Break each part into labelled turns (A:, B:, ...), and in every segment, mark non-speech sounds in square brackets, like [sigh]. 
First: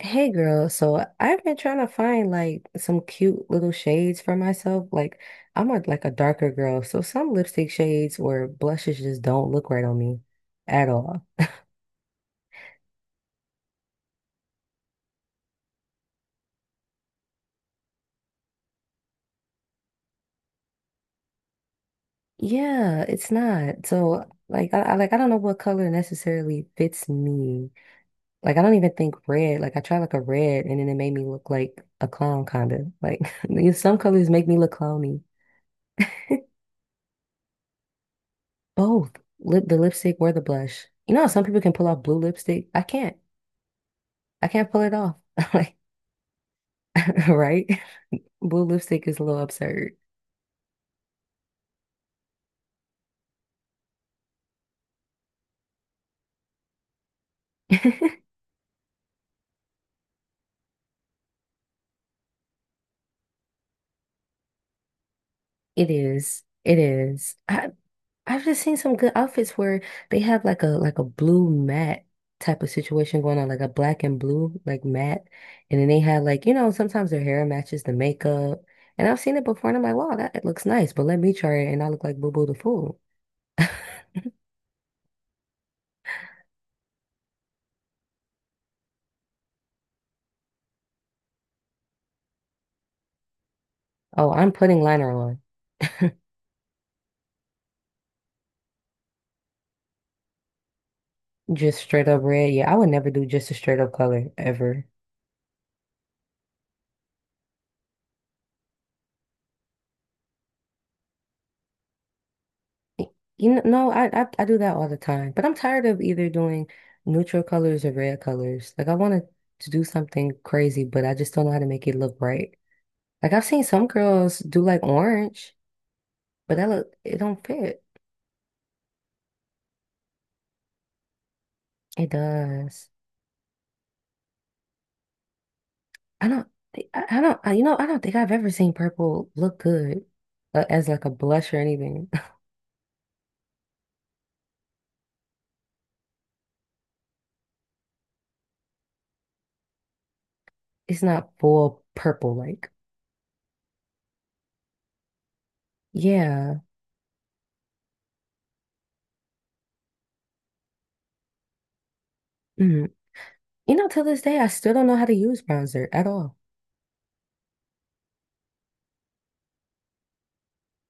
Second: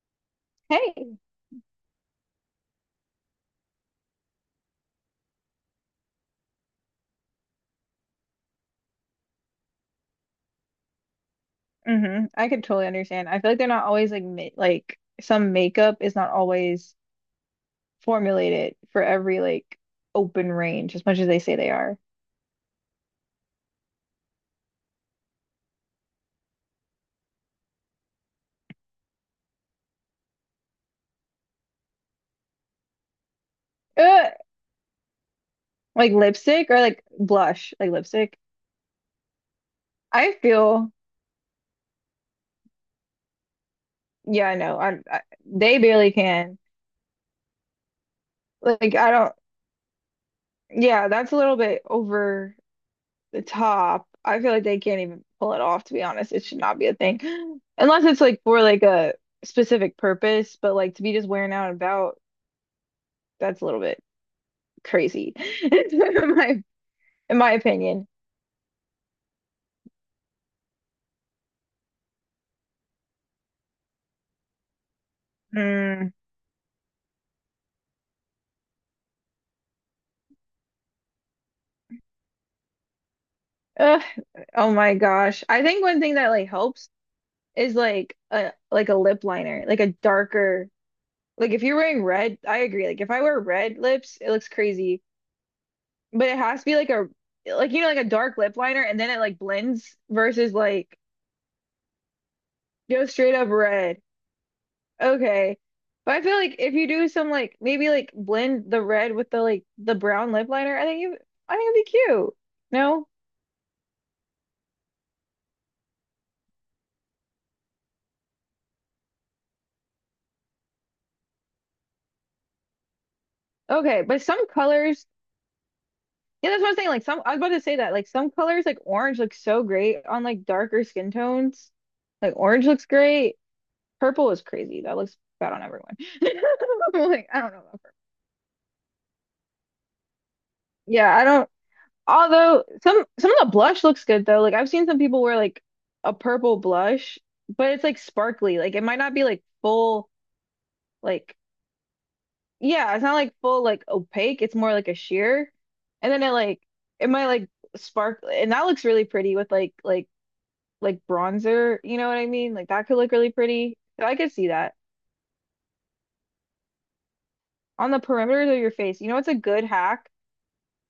A: Hey girl, so
B: Hey.
A: I've been trying to find like some cute little shades for myself. Like I'm a darker girl, so some lipstick shades or blushes just don't look right on me at all.
B: I could totally understand. I feel like they're not always like some makeup is not always formulated for every like open range as much as they say they are.
A: Yeah, it's not. So like I don't know what color necessarily fits me. Like I don't even think red. Like I tried like a red and then it made me look like a clown kind of. Like [laughs] some colors
B: Ugh!
A: make me look clowny.
B: Like lipstick or like blush, like lipstick.
A: Both lip the lipstick or
B: I
A: the blush.
B: feel
A: You know how some people can pull off blue lipstick? I can't. I
B: Yeah, I
A: can't
B: know.
A: pull it
B: I,
A: off.
B: I
A: [laughs] Like,
B: they barely can.
A: [laughs] right? Blue
B: Like
A: lipstick
B: I
A: is a
B: don't.
A: little absurd.
B: Yeah, that's a little bit over the top. I feel like they can't even pull it off. To be honest, it should not be a thing, [gasps] unless it's
A: [laughs]
B: like for like a specific purpose. But like to be just wearing out and about, that's a little bit crazy [laughs]
A: It
B: in
A: is.
B: my
A: It is.
B: in my
A: I
B: opinion.
A: I've just seen some good outfits where they have like a blue matte type of situation going on, like a black and blue like matte, and then they
B: Mm.
A: have like you know sometimes their hair matches the makeup, and I've seen it before, and I'm like, wow, that it looks nice, but let me try it, and I look like Boo Boo the fool. [laughs]
B: Ugh. Oh my gosh. I think one thing that like helps is like a lip liner, like a darker, like if you're wearing red, I agree. Like if I wear red lips, it
A: Oh,
B: looks
A: I'm putting
B: crazy.
A: liner on, [laughs]
B: But it has to be like a, like you know, like a dark lip liner, and then it like blends versus like
A: just straight up red. Yeah, I would
B: go
A: never do
B: straight up
A: just a straight up
B: red.
A: color ever.
B: Okay. But I feel like if you do some like maybe like blend the red with the like the brown lip liner, I think it'd be cute. No?
A: You know, no, I do that all the time, but I'm tired of either doing neutral colors or red colors. Like I wanted to do something crazy, but I just don't know how to make it look right. Like I've seen some
B: Okay. But
A: girls
B: some
A: do like
B: colors
A: orange,
B: Yeah,
A: but
B: that's
A: that
B: what I'm saying.
A: look
B: Like
A: it
B: some I was
A: don't
B: about to say
A: fit.
B: that. Like some colors like orange looks so great on like darker skin tones.
A: It
B: Like orange looks
A: does.
B: great. Purple is crazy. That looks bad on everyone.
A: I
B: [laughs]
A: don't. I
B: Like,
A: don't.
B: I don't
A: I,
B: know
A: you know,
B: about
A: I
B: purple.
A: don't think I've ever seen purple look good as like a
B: Yeah, I don't
A: blush or anything. [laughs]
B: Although some of the blush looks good though. Like I've seen some people wear like a purple blush, but it's like sparkly. Like it might not be like full
A: It's not
B: like,
A: full purple like.
B: yeah, it's not like full like opaque. It's more like a sheer. And then it
A: Yeah.
B: like, it might like spark and that looks really pretty with like bronzer, you know what I mean? Like that
A: Mm.
B: could look really
A: You
B: pretty.
A: know, till
B: So I
A: this
B: could
A: day, I
B: see
A: still
B: that.
A: don't know how to use bronzer at all.
B: On the perimeters of your face. You know what's a good hack?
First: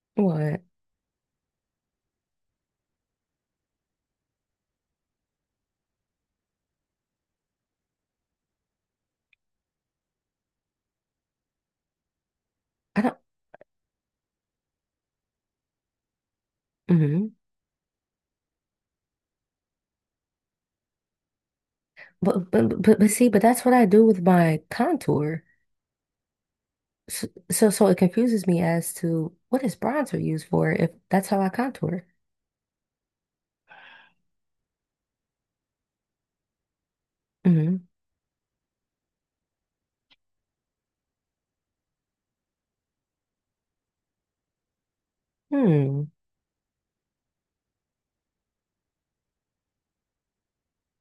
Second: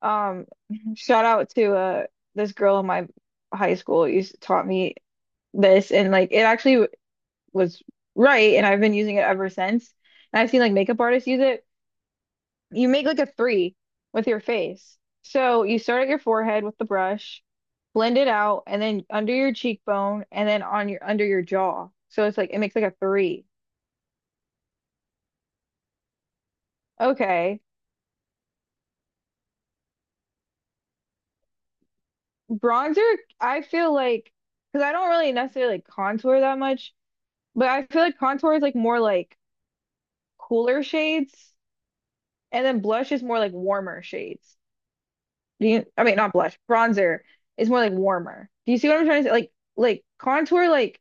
B: Um
A: What?
B: [laughs] shout out to this girl in my high school who used taught me this, and like it actually was right, and I've been using it ever since. And I've seen like makeup artists use it. You
A: I
B: make
A: don't.
B: like a three with your face. So you start at your forehead with the
A: Mhm.
B: brush, blend it out, and then under your cheekbone and then on your under your jaw. So it's like it makes like a
A: But see, but
B: three.
A: that's what I do with my contour. So
B: Okay.
A: so, so it confuses me as to what is bronzer used for if that's how I contour.
B: Bronzer, I feel like, because I don't really necessarily like contour that much, but
A: Hmm
B: I feel like contour is like more like cooler shades, and then blush is more like warmer shades. Do you, I
A: Hmm.
B: mean, Not blush, bronzer is more like warmer. Do you see what I'm trying to say? Like contour like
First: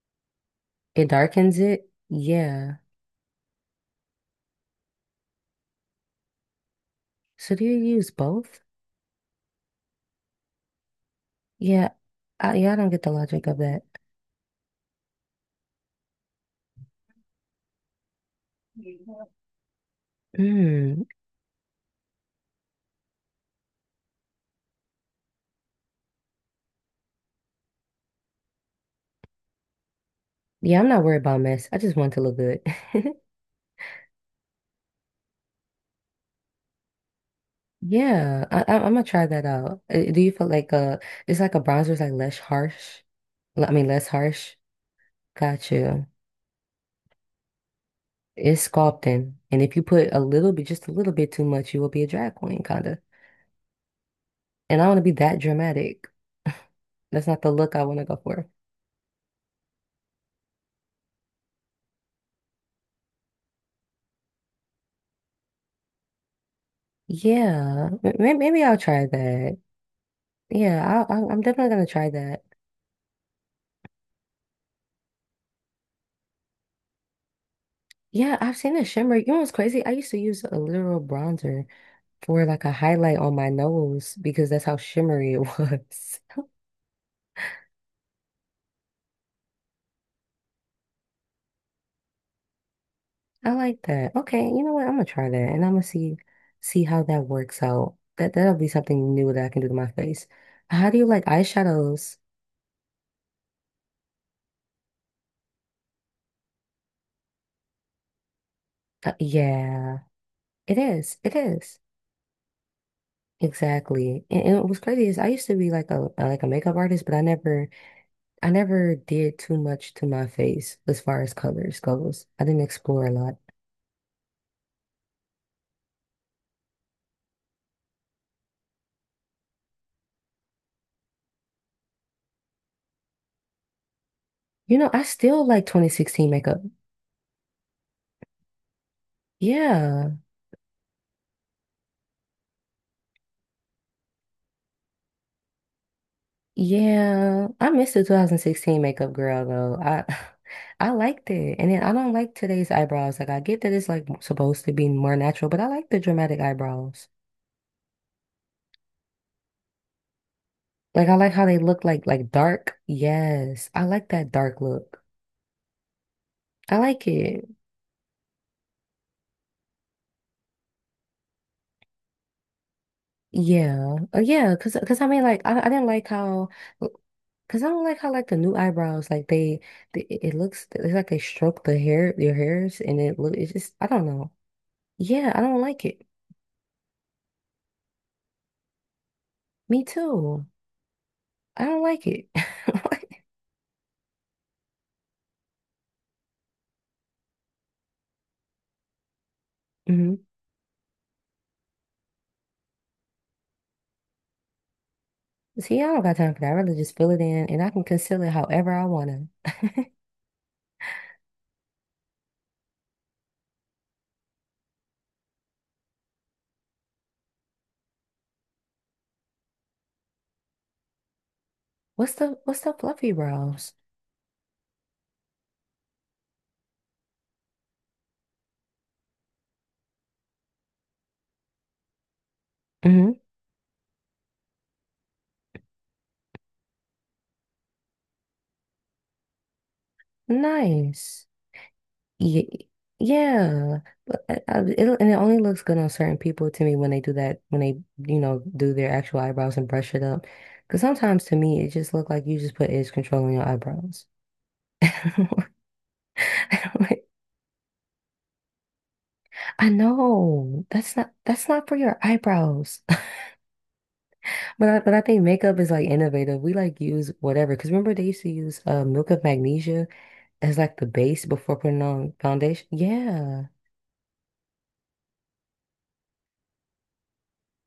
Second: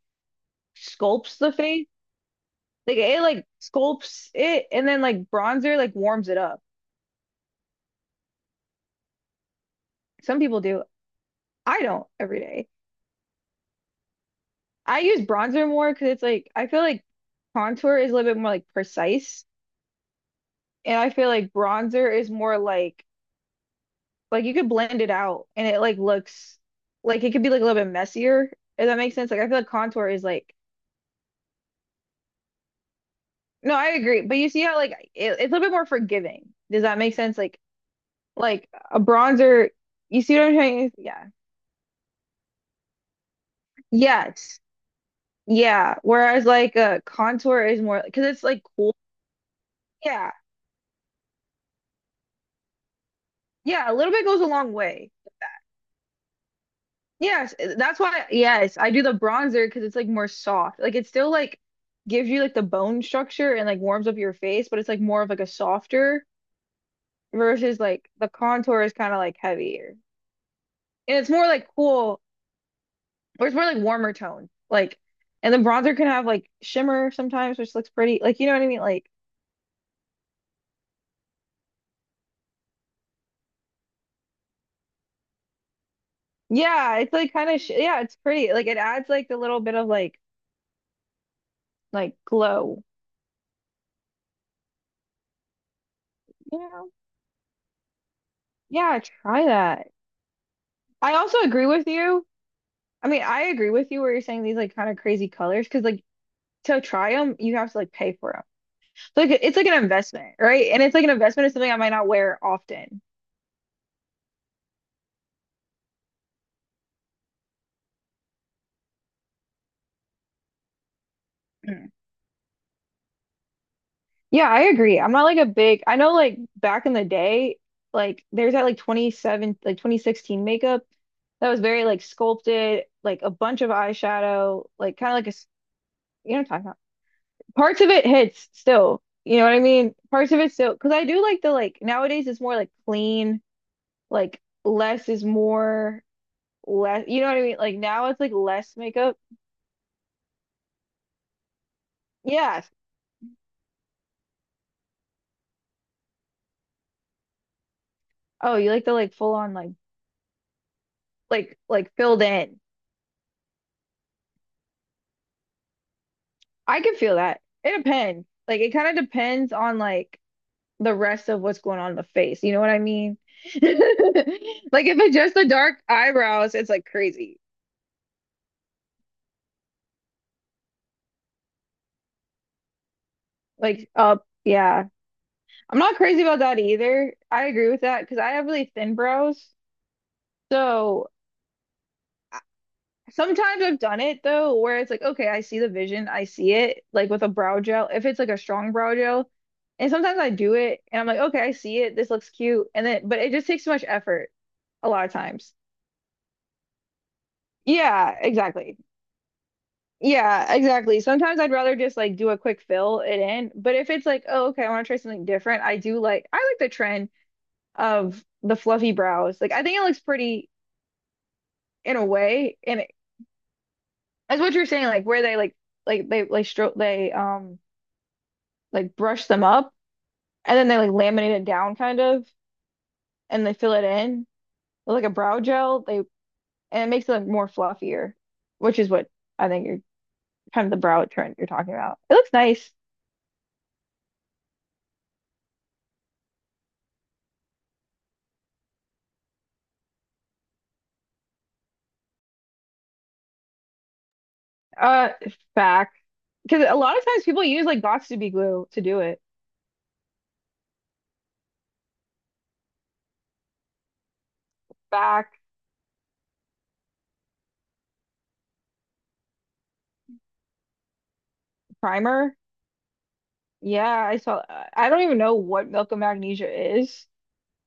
A: It
B: sculpts the
A: darkens
B: face.
A: it. Yeah.
B: Like it like sculpts it and then like bronzer like warms it up.
A: So do you use both?
B: Some people do. I
A: Yeah.
B: don't every day.
A: I don't get the logic of that.
B: I use bronzer more because it's like, I feel like contour is a little bit more like precise, and
A: Mm.
B: I feel like bronzer is more like you could blend it out and it like looks like it could be like a little bit messier. If that makes sense. Like I feel like contour is like,
A: Yeah, I'm not worried about mess. I just want to look good. [laughs]
B: no, I agree. But you see how like it's a little bit more forgiving. Does that make sense? Like
A: Yeah,
B: like
A: I'm
B: a
A: gonna try that
B: bronzer,
A: out. Do
B: you
A: you
B: see
A: feel
B: what I'm
A: like
B: trying to, yeah.
A: it's like a bronzer is like less harsh? I mean, less harsh.
B: Yes.
A: Got
B: Yeah.
A: you.
B: Whereas like a contour is more because it's like
A: It's
B: cool.
A: sculpting. And if you put a
B: Yeah.
A: little bit, just a little bit too much, you will be a drag queen, kind of.
B: Yeah, a little bit goes a long
A: And I want to be
B: way.
A: that dramatic. [laughs] That's not the
B: Yes,
A: look I want
B: that's
A: to go
B: why,
A: for.
B: yes, I do the bronzer because it's like more soft. Like it still like gives you like the bone structure and like warms up your face, but it's like more of like a softer versus
A: Yeah,
B: like the
A: maybe I'll
B: contour is
A: try
B: kind of like
A: that.
B: heavier.
A: Yeah,
B: And it's
A: I'm
B: more like
A: definitely gonna try
B: cool,
A: that.
B: or it's more like warmer tone. Like, and the bronzer can have like shimmer sometimes, which looks pretty.
A: Yeah,
B: Like, you know
A: I've
B: what I
A: seen
B: mean?
A: a
B: Like,
A: shimmer. You know what's crazy? I used to use a literal bronzer for like a highlight on my nose because that's how shimmery it was. [laughs]
B: yeah, it's like kind of, sh yeah, it's pretty. Like, it adds like the little bit of like glow,
A: I like that. Okay, you know what? I'm gonna try that and I'm gonna see
B: you
A: see
B: know?
A: how that works out. That'll be
B: Yeah,
A: something new that
B: try
A: I can do to
B: that.
A: my face. How do you
B: I
A: like
B: also agree with
A: eyeshadows?
B: you. I mean, I agree with you where you're saying these like kind of crazy colors, because like to try them, you have to like pay for them. So like, it's like an
A: Yeah,
B: investment, right?
A: it
B: And it's like an
A: is. It
B: investment of something I
A: is.
B: might not wear often.
A: Exactly. And what's crazy is I used to be like a makeup artist, but I never did too much to my face as far as colors goes. I didn't explore a lot.
B: Yeah, I agree. I'm not like a big, I know like back in the day, like there's that like 27, like 2016 makeup that was very like sculpted, like a bunch of eyeshadow,
A: You know,
B: like
A: I
B: kind of
A: still like 2016
B: you know what I'm
A: makeup.
B: talking about. Parts of it hits still, you know what I mean?
A: Yeah.
B: Parts of it still, because I do like the like nowadays it's more like clean, like less is more, less, you know what I
A: Yeah,
B: mean?
A: I
B: Like
A: missed the
B: now it's like less
A: 2016 makeup
B: makeup.
A: girl though. I [laughs] I liked it. And then I don't like today's
B: Yes.
A: eyebrows. Like I get that it's like supposed to be more natural, but I like the dramatic eyebrows.
B: Oh, you like the like full on
A: Like I like how they look
B: like filled
A: like
B: in.
A: dark. Yes. I like that dark look. I
B: I can
A: like
B: feel that.
A: it.
B: It depends. Like it kind of depends on like the rest of what's going on in the face. You know what I mean? [laughs]
A: Yeah. Yeah, cuz
B: Like if
A: cuz I
B: it's
A: mean
B: just
A: like
B: the
A: I I
B: dark
A: didn't like how
B: eyebrows, it's like crazy.
A: cuz I don't like how like the new eyebrows like they it it looks it's like they stroke the hair your hairs and it look it's just I
B: Like
A: don't
B: uh
A: know.
B: yeah.
A: Yeah, I don't
B: I'm
A: like
B: not
A: it.
B: crazy about that either. I agree with that because I have really thin brows.
A: Me too.
B: So
A: I don't like it.
B: I-
A: [laughs]
B: sometimes I've done it though, where it's like, okay, I see the vision, I see it, like with a brow gel, if it's like a strong brow gel. And
A: Hmm.
B: sometimes I do it and I'm like, okay, I see it, this looks cute. And then but it just takes too much effort a lot of times.
A: See, I don't got time for that. I'd rather just fill it in and I can
B: Yeah,
A: conceal it however
B: exactly.
A: I want to.
B: Yeah, exactly. Sometimes I'd rather just like do a quick fill it in. But if it's like, oh, okay, I want to try something different, I do like, I like the trend of the fluffy brows. Like I think it looks pretty in a
A: What's the
B: way.
A: what's the
B: And it,
A: fluffy brows?
B: that's what you're saying, like where they like they like stroke they like brush them up and then they like laminate it down kind of
A: Hmm.
B: and they fill it in with like a brow gel. They And it makes it look more fluffier, which is what I think you're kind of the brow
A: Nice.
B: trend you're talking about. It looks
A: Yeah,
B: nice.
A: yeah. But and it only looks good on certain people to me when they do that, you know, do their actual eyebrows and brush it up. Because sometimes to me, it just look like you just put edge control on your eyebrows.
B: Uh,
A: [laughs]
B: Back. Because a lot of times people use like Boxy glue to do it.
A: I know. That's not for your eyebrows. But I think
B: Back
A: makeup is like innovative. We like use whatever. Because remember they used to use milk of magnesia as like the base before putting on
B: primer.
A: foundation. Yeah,
B: Yeah, I saw. I don't even know what milk of magnesia is.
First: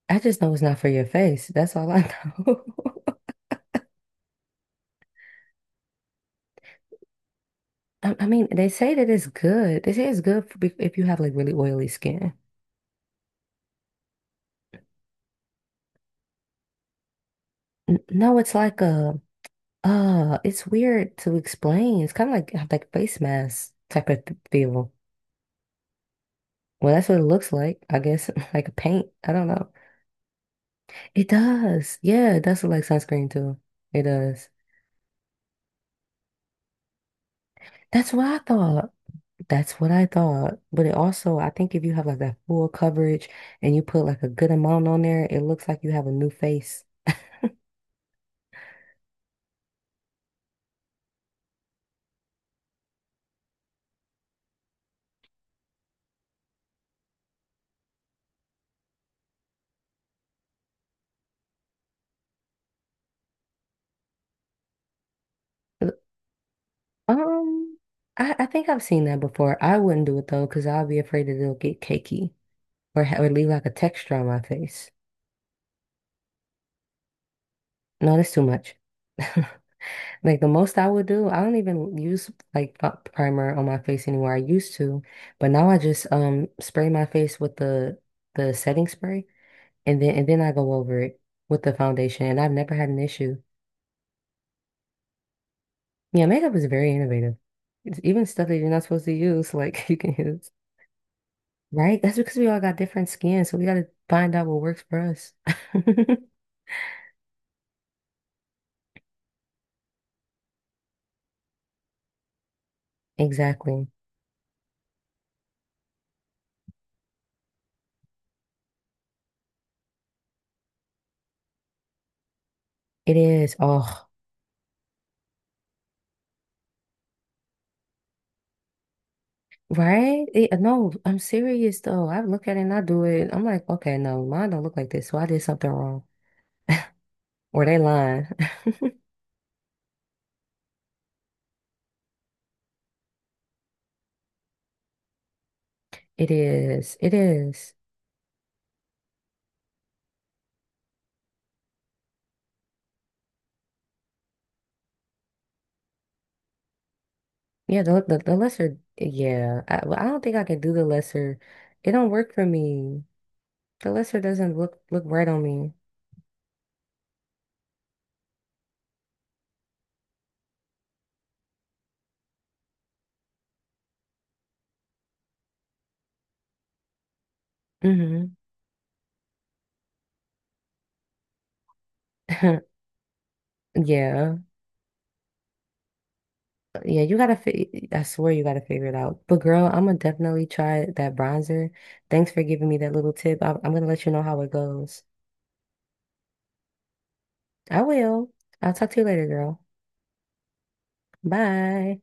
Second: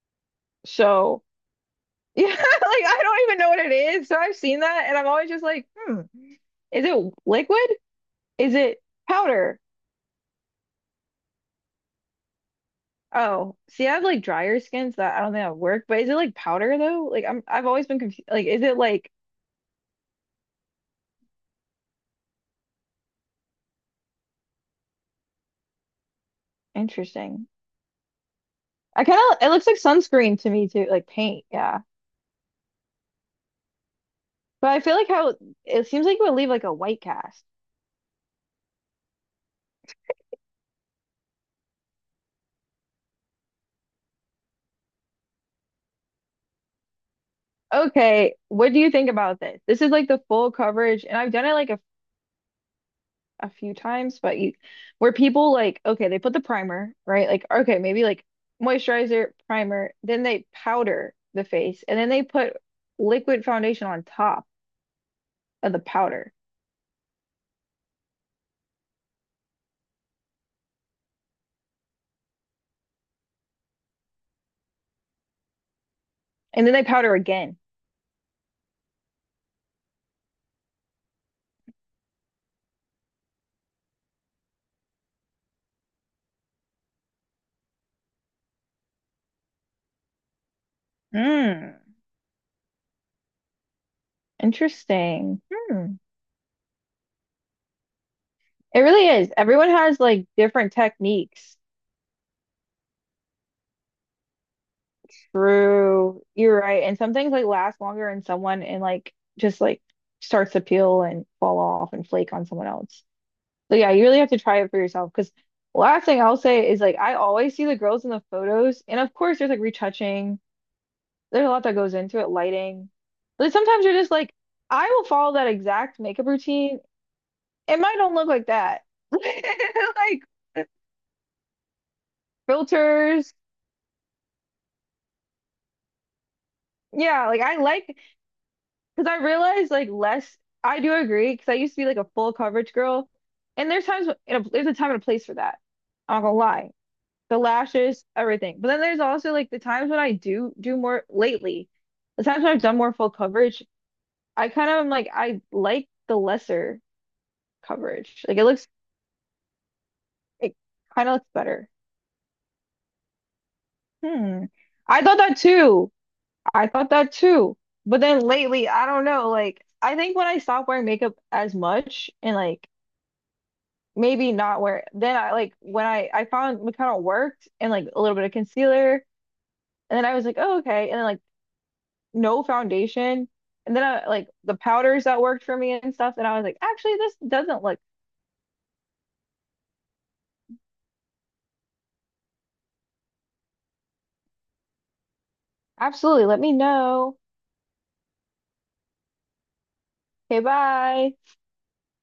A: I just know it's not for your
B: So
A: face. That's all I
B: yeah, [laughs] like
A: know.
B: I don't even know what it is. So I've seen that, and I'm always just like, hmm, is it liquid?
A: [laughs] I mean,
B: Is
A: they
B: it
A: say that it's
B: powder?
A: good. They say it's good for, if you have like really oily skin.
B: Oh, see, I have like drier skins that I don't think that would work. But is it like powder though? Like I'm, I've always been confused.
A: No,
B: Like,
A: it's
B: is it
A: like
B: like
A: a it's weird to explain. It's kind of like face mask type of feel. Well, that's what it
B: interesting?
A: looks like, I guess, [laughs] like a
B: I
A: paint.
B: kind
A: I
B: of,
A: don't
B: it looks
A: know.
B: like sunscreen to me too, like
A: It
B: paint. Yeah.
A: does. Yeah, it does look like sunscreen too. It does.
B: But I feel like how it seems like it would leave like a white cast.
A: That's what I thought. That's what I thought. But it also, I think if you have like that full coverage and you put like a good amount on there, it looks like you have a new face.
B: Okay, what do you think about this? This is like the full coverage, and I've done it like a few times, but you, where people like, okay, they put the primer, right? Like, okay, maybe like moisturizer, primer, then they powder the face, and then they put liquid foundation on top of the
A: Uh,
B: powder,
A: Um, I think I've seen that before. I wouldn't do it though, because I'll be afraid that it'll get cakey or leave like a texture on my face.
B: and then they powder again.
A: No, that's too much. [laughs] Like the most I would do, I don't even use like primer on my face anymore. I used to, but now I just spray my face with the setting spray and then I go over it with the
B: Hmm,
A: foundation and I've never had an issue.
B: interesting. Hmm.
A: Yeah, makeup is very innovative. It's even stuff that you're
B: It
A: not supposed
B: really
A: to
B: is.
A: use,
B: Everyone
A: like [laughs] you
B: has
A: can
B: like
A: use.
B: different techniques.
A: Right? That's because we all got different skin, so we gotta find out what works for us.
B: True.
A: [laughs]
B: You're right. And some things like last longer in someone and like just like starts to peel and fall off and flake on someone else. So
A: Exactly.
B: yeah, you really have to try it for yourself. Because last thing I'll say is like I always see the girls in the photos, and of course there's like retouching. There's a lot that goes into it, lighting.
A: It
B: But
A: is.
B: sometimes you're
A: Oh.
B: just like, I will follow that exact makeup routine. It might don't look like that. [laughs]
A: Right? It,
B: Like
A: no, I'm serious though. I look at it and I do it.
B: filters.
A: I'm like, okay, no, mine don't look like this, so I did something wrong.
B: Yeah, like I
A: Or they
B: like
A: lying. [laughs]
B: because I realized like less, I do agree. Because I used to be like a full coverage girl, and there's a time and a place for that. I'm not
A: It
B: gonna lie.
A: is. It
B: The
A: is.
B: lashes, everything. But then there's also like the times when I do do more lately. The times when I've done more full coverage, I kind of am like I like the lesser
A: Yeah,
B: coverage.
A: the
B: Like it looks,
A: lesser. Yeah, I, well, I don't think I
B: it
A: can do the
B: kind of looks
A: lesser.
B: better.
A: It don't work for me. The lesser
B: Hmm.
A: doesn't
B: I
A: look
B: thought
A: right
B: that
A: on me.
B: too. I thought that too. But then lately, I don't know. Like I think when I stopped wearing makeup as much and like maybe not wear, then I like when I found McConnell worked and like a little bit of
A: Hmm.
B: concealer and then I was like oh okay and then like no
A: [laughs]
B: foundation and then I like
A: Yeah.
B: the powders that worked for me and stuff and I was like actually
A: Yeah,
B: this
A: you gotta
B: doesn't look
A: fi I swear you gotta figure it out. But girl, I'm gonna definitely try that bronzer. Thanks for giving me that little tip. I'm gonna let you know how it goes.
B: absolutely let me know
A: I will. I'll talk to you later, girl.
B: okay bye
A: Bye.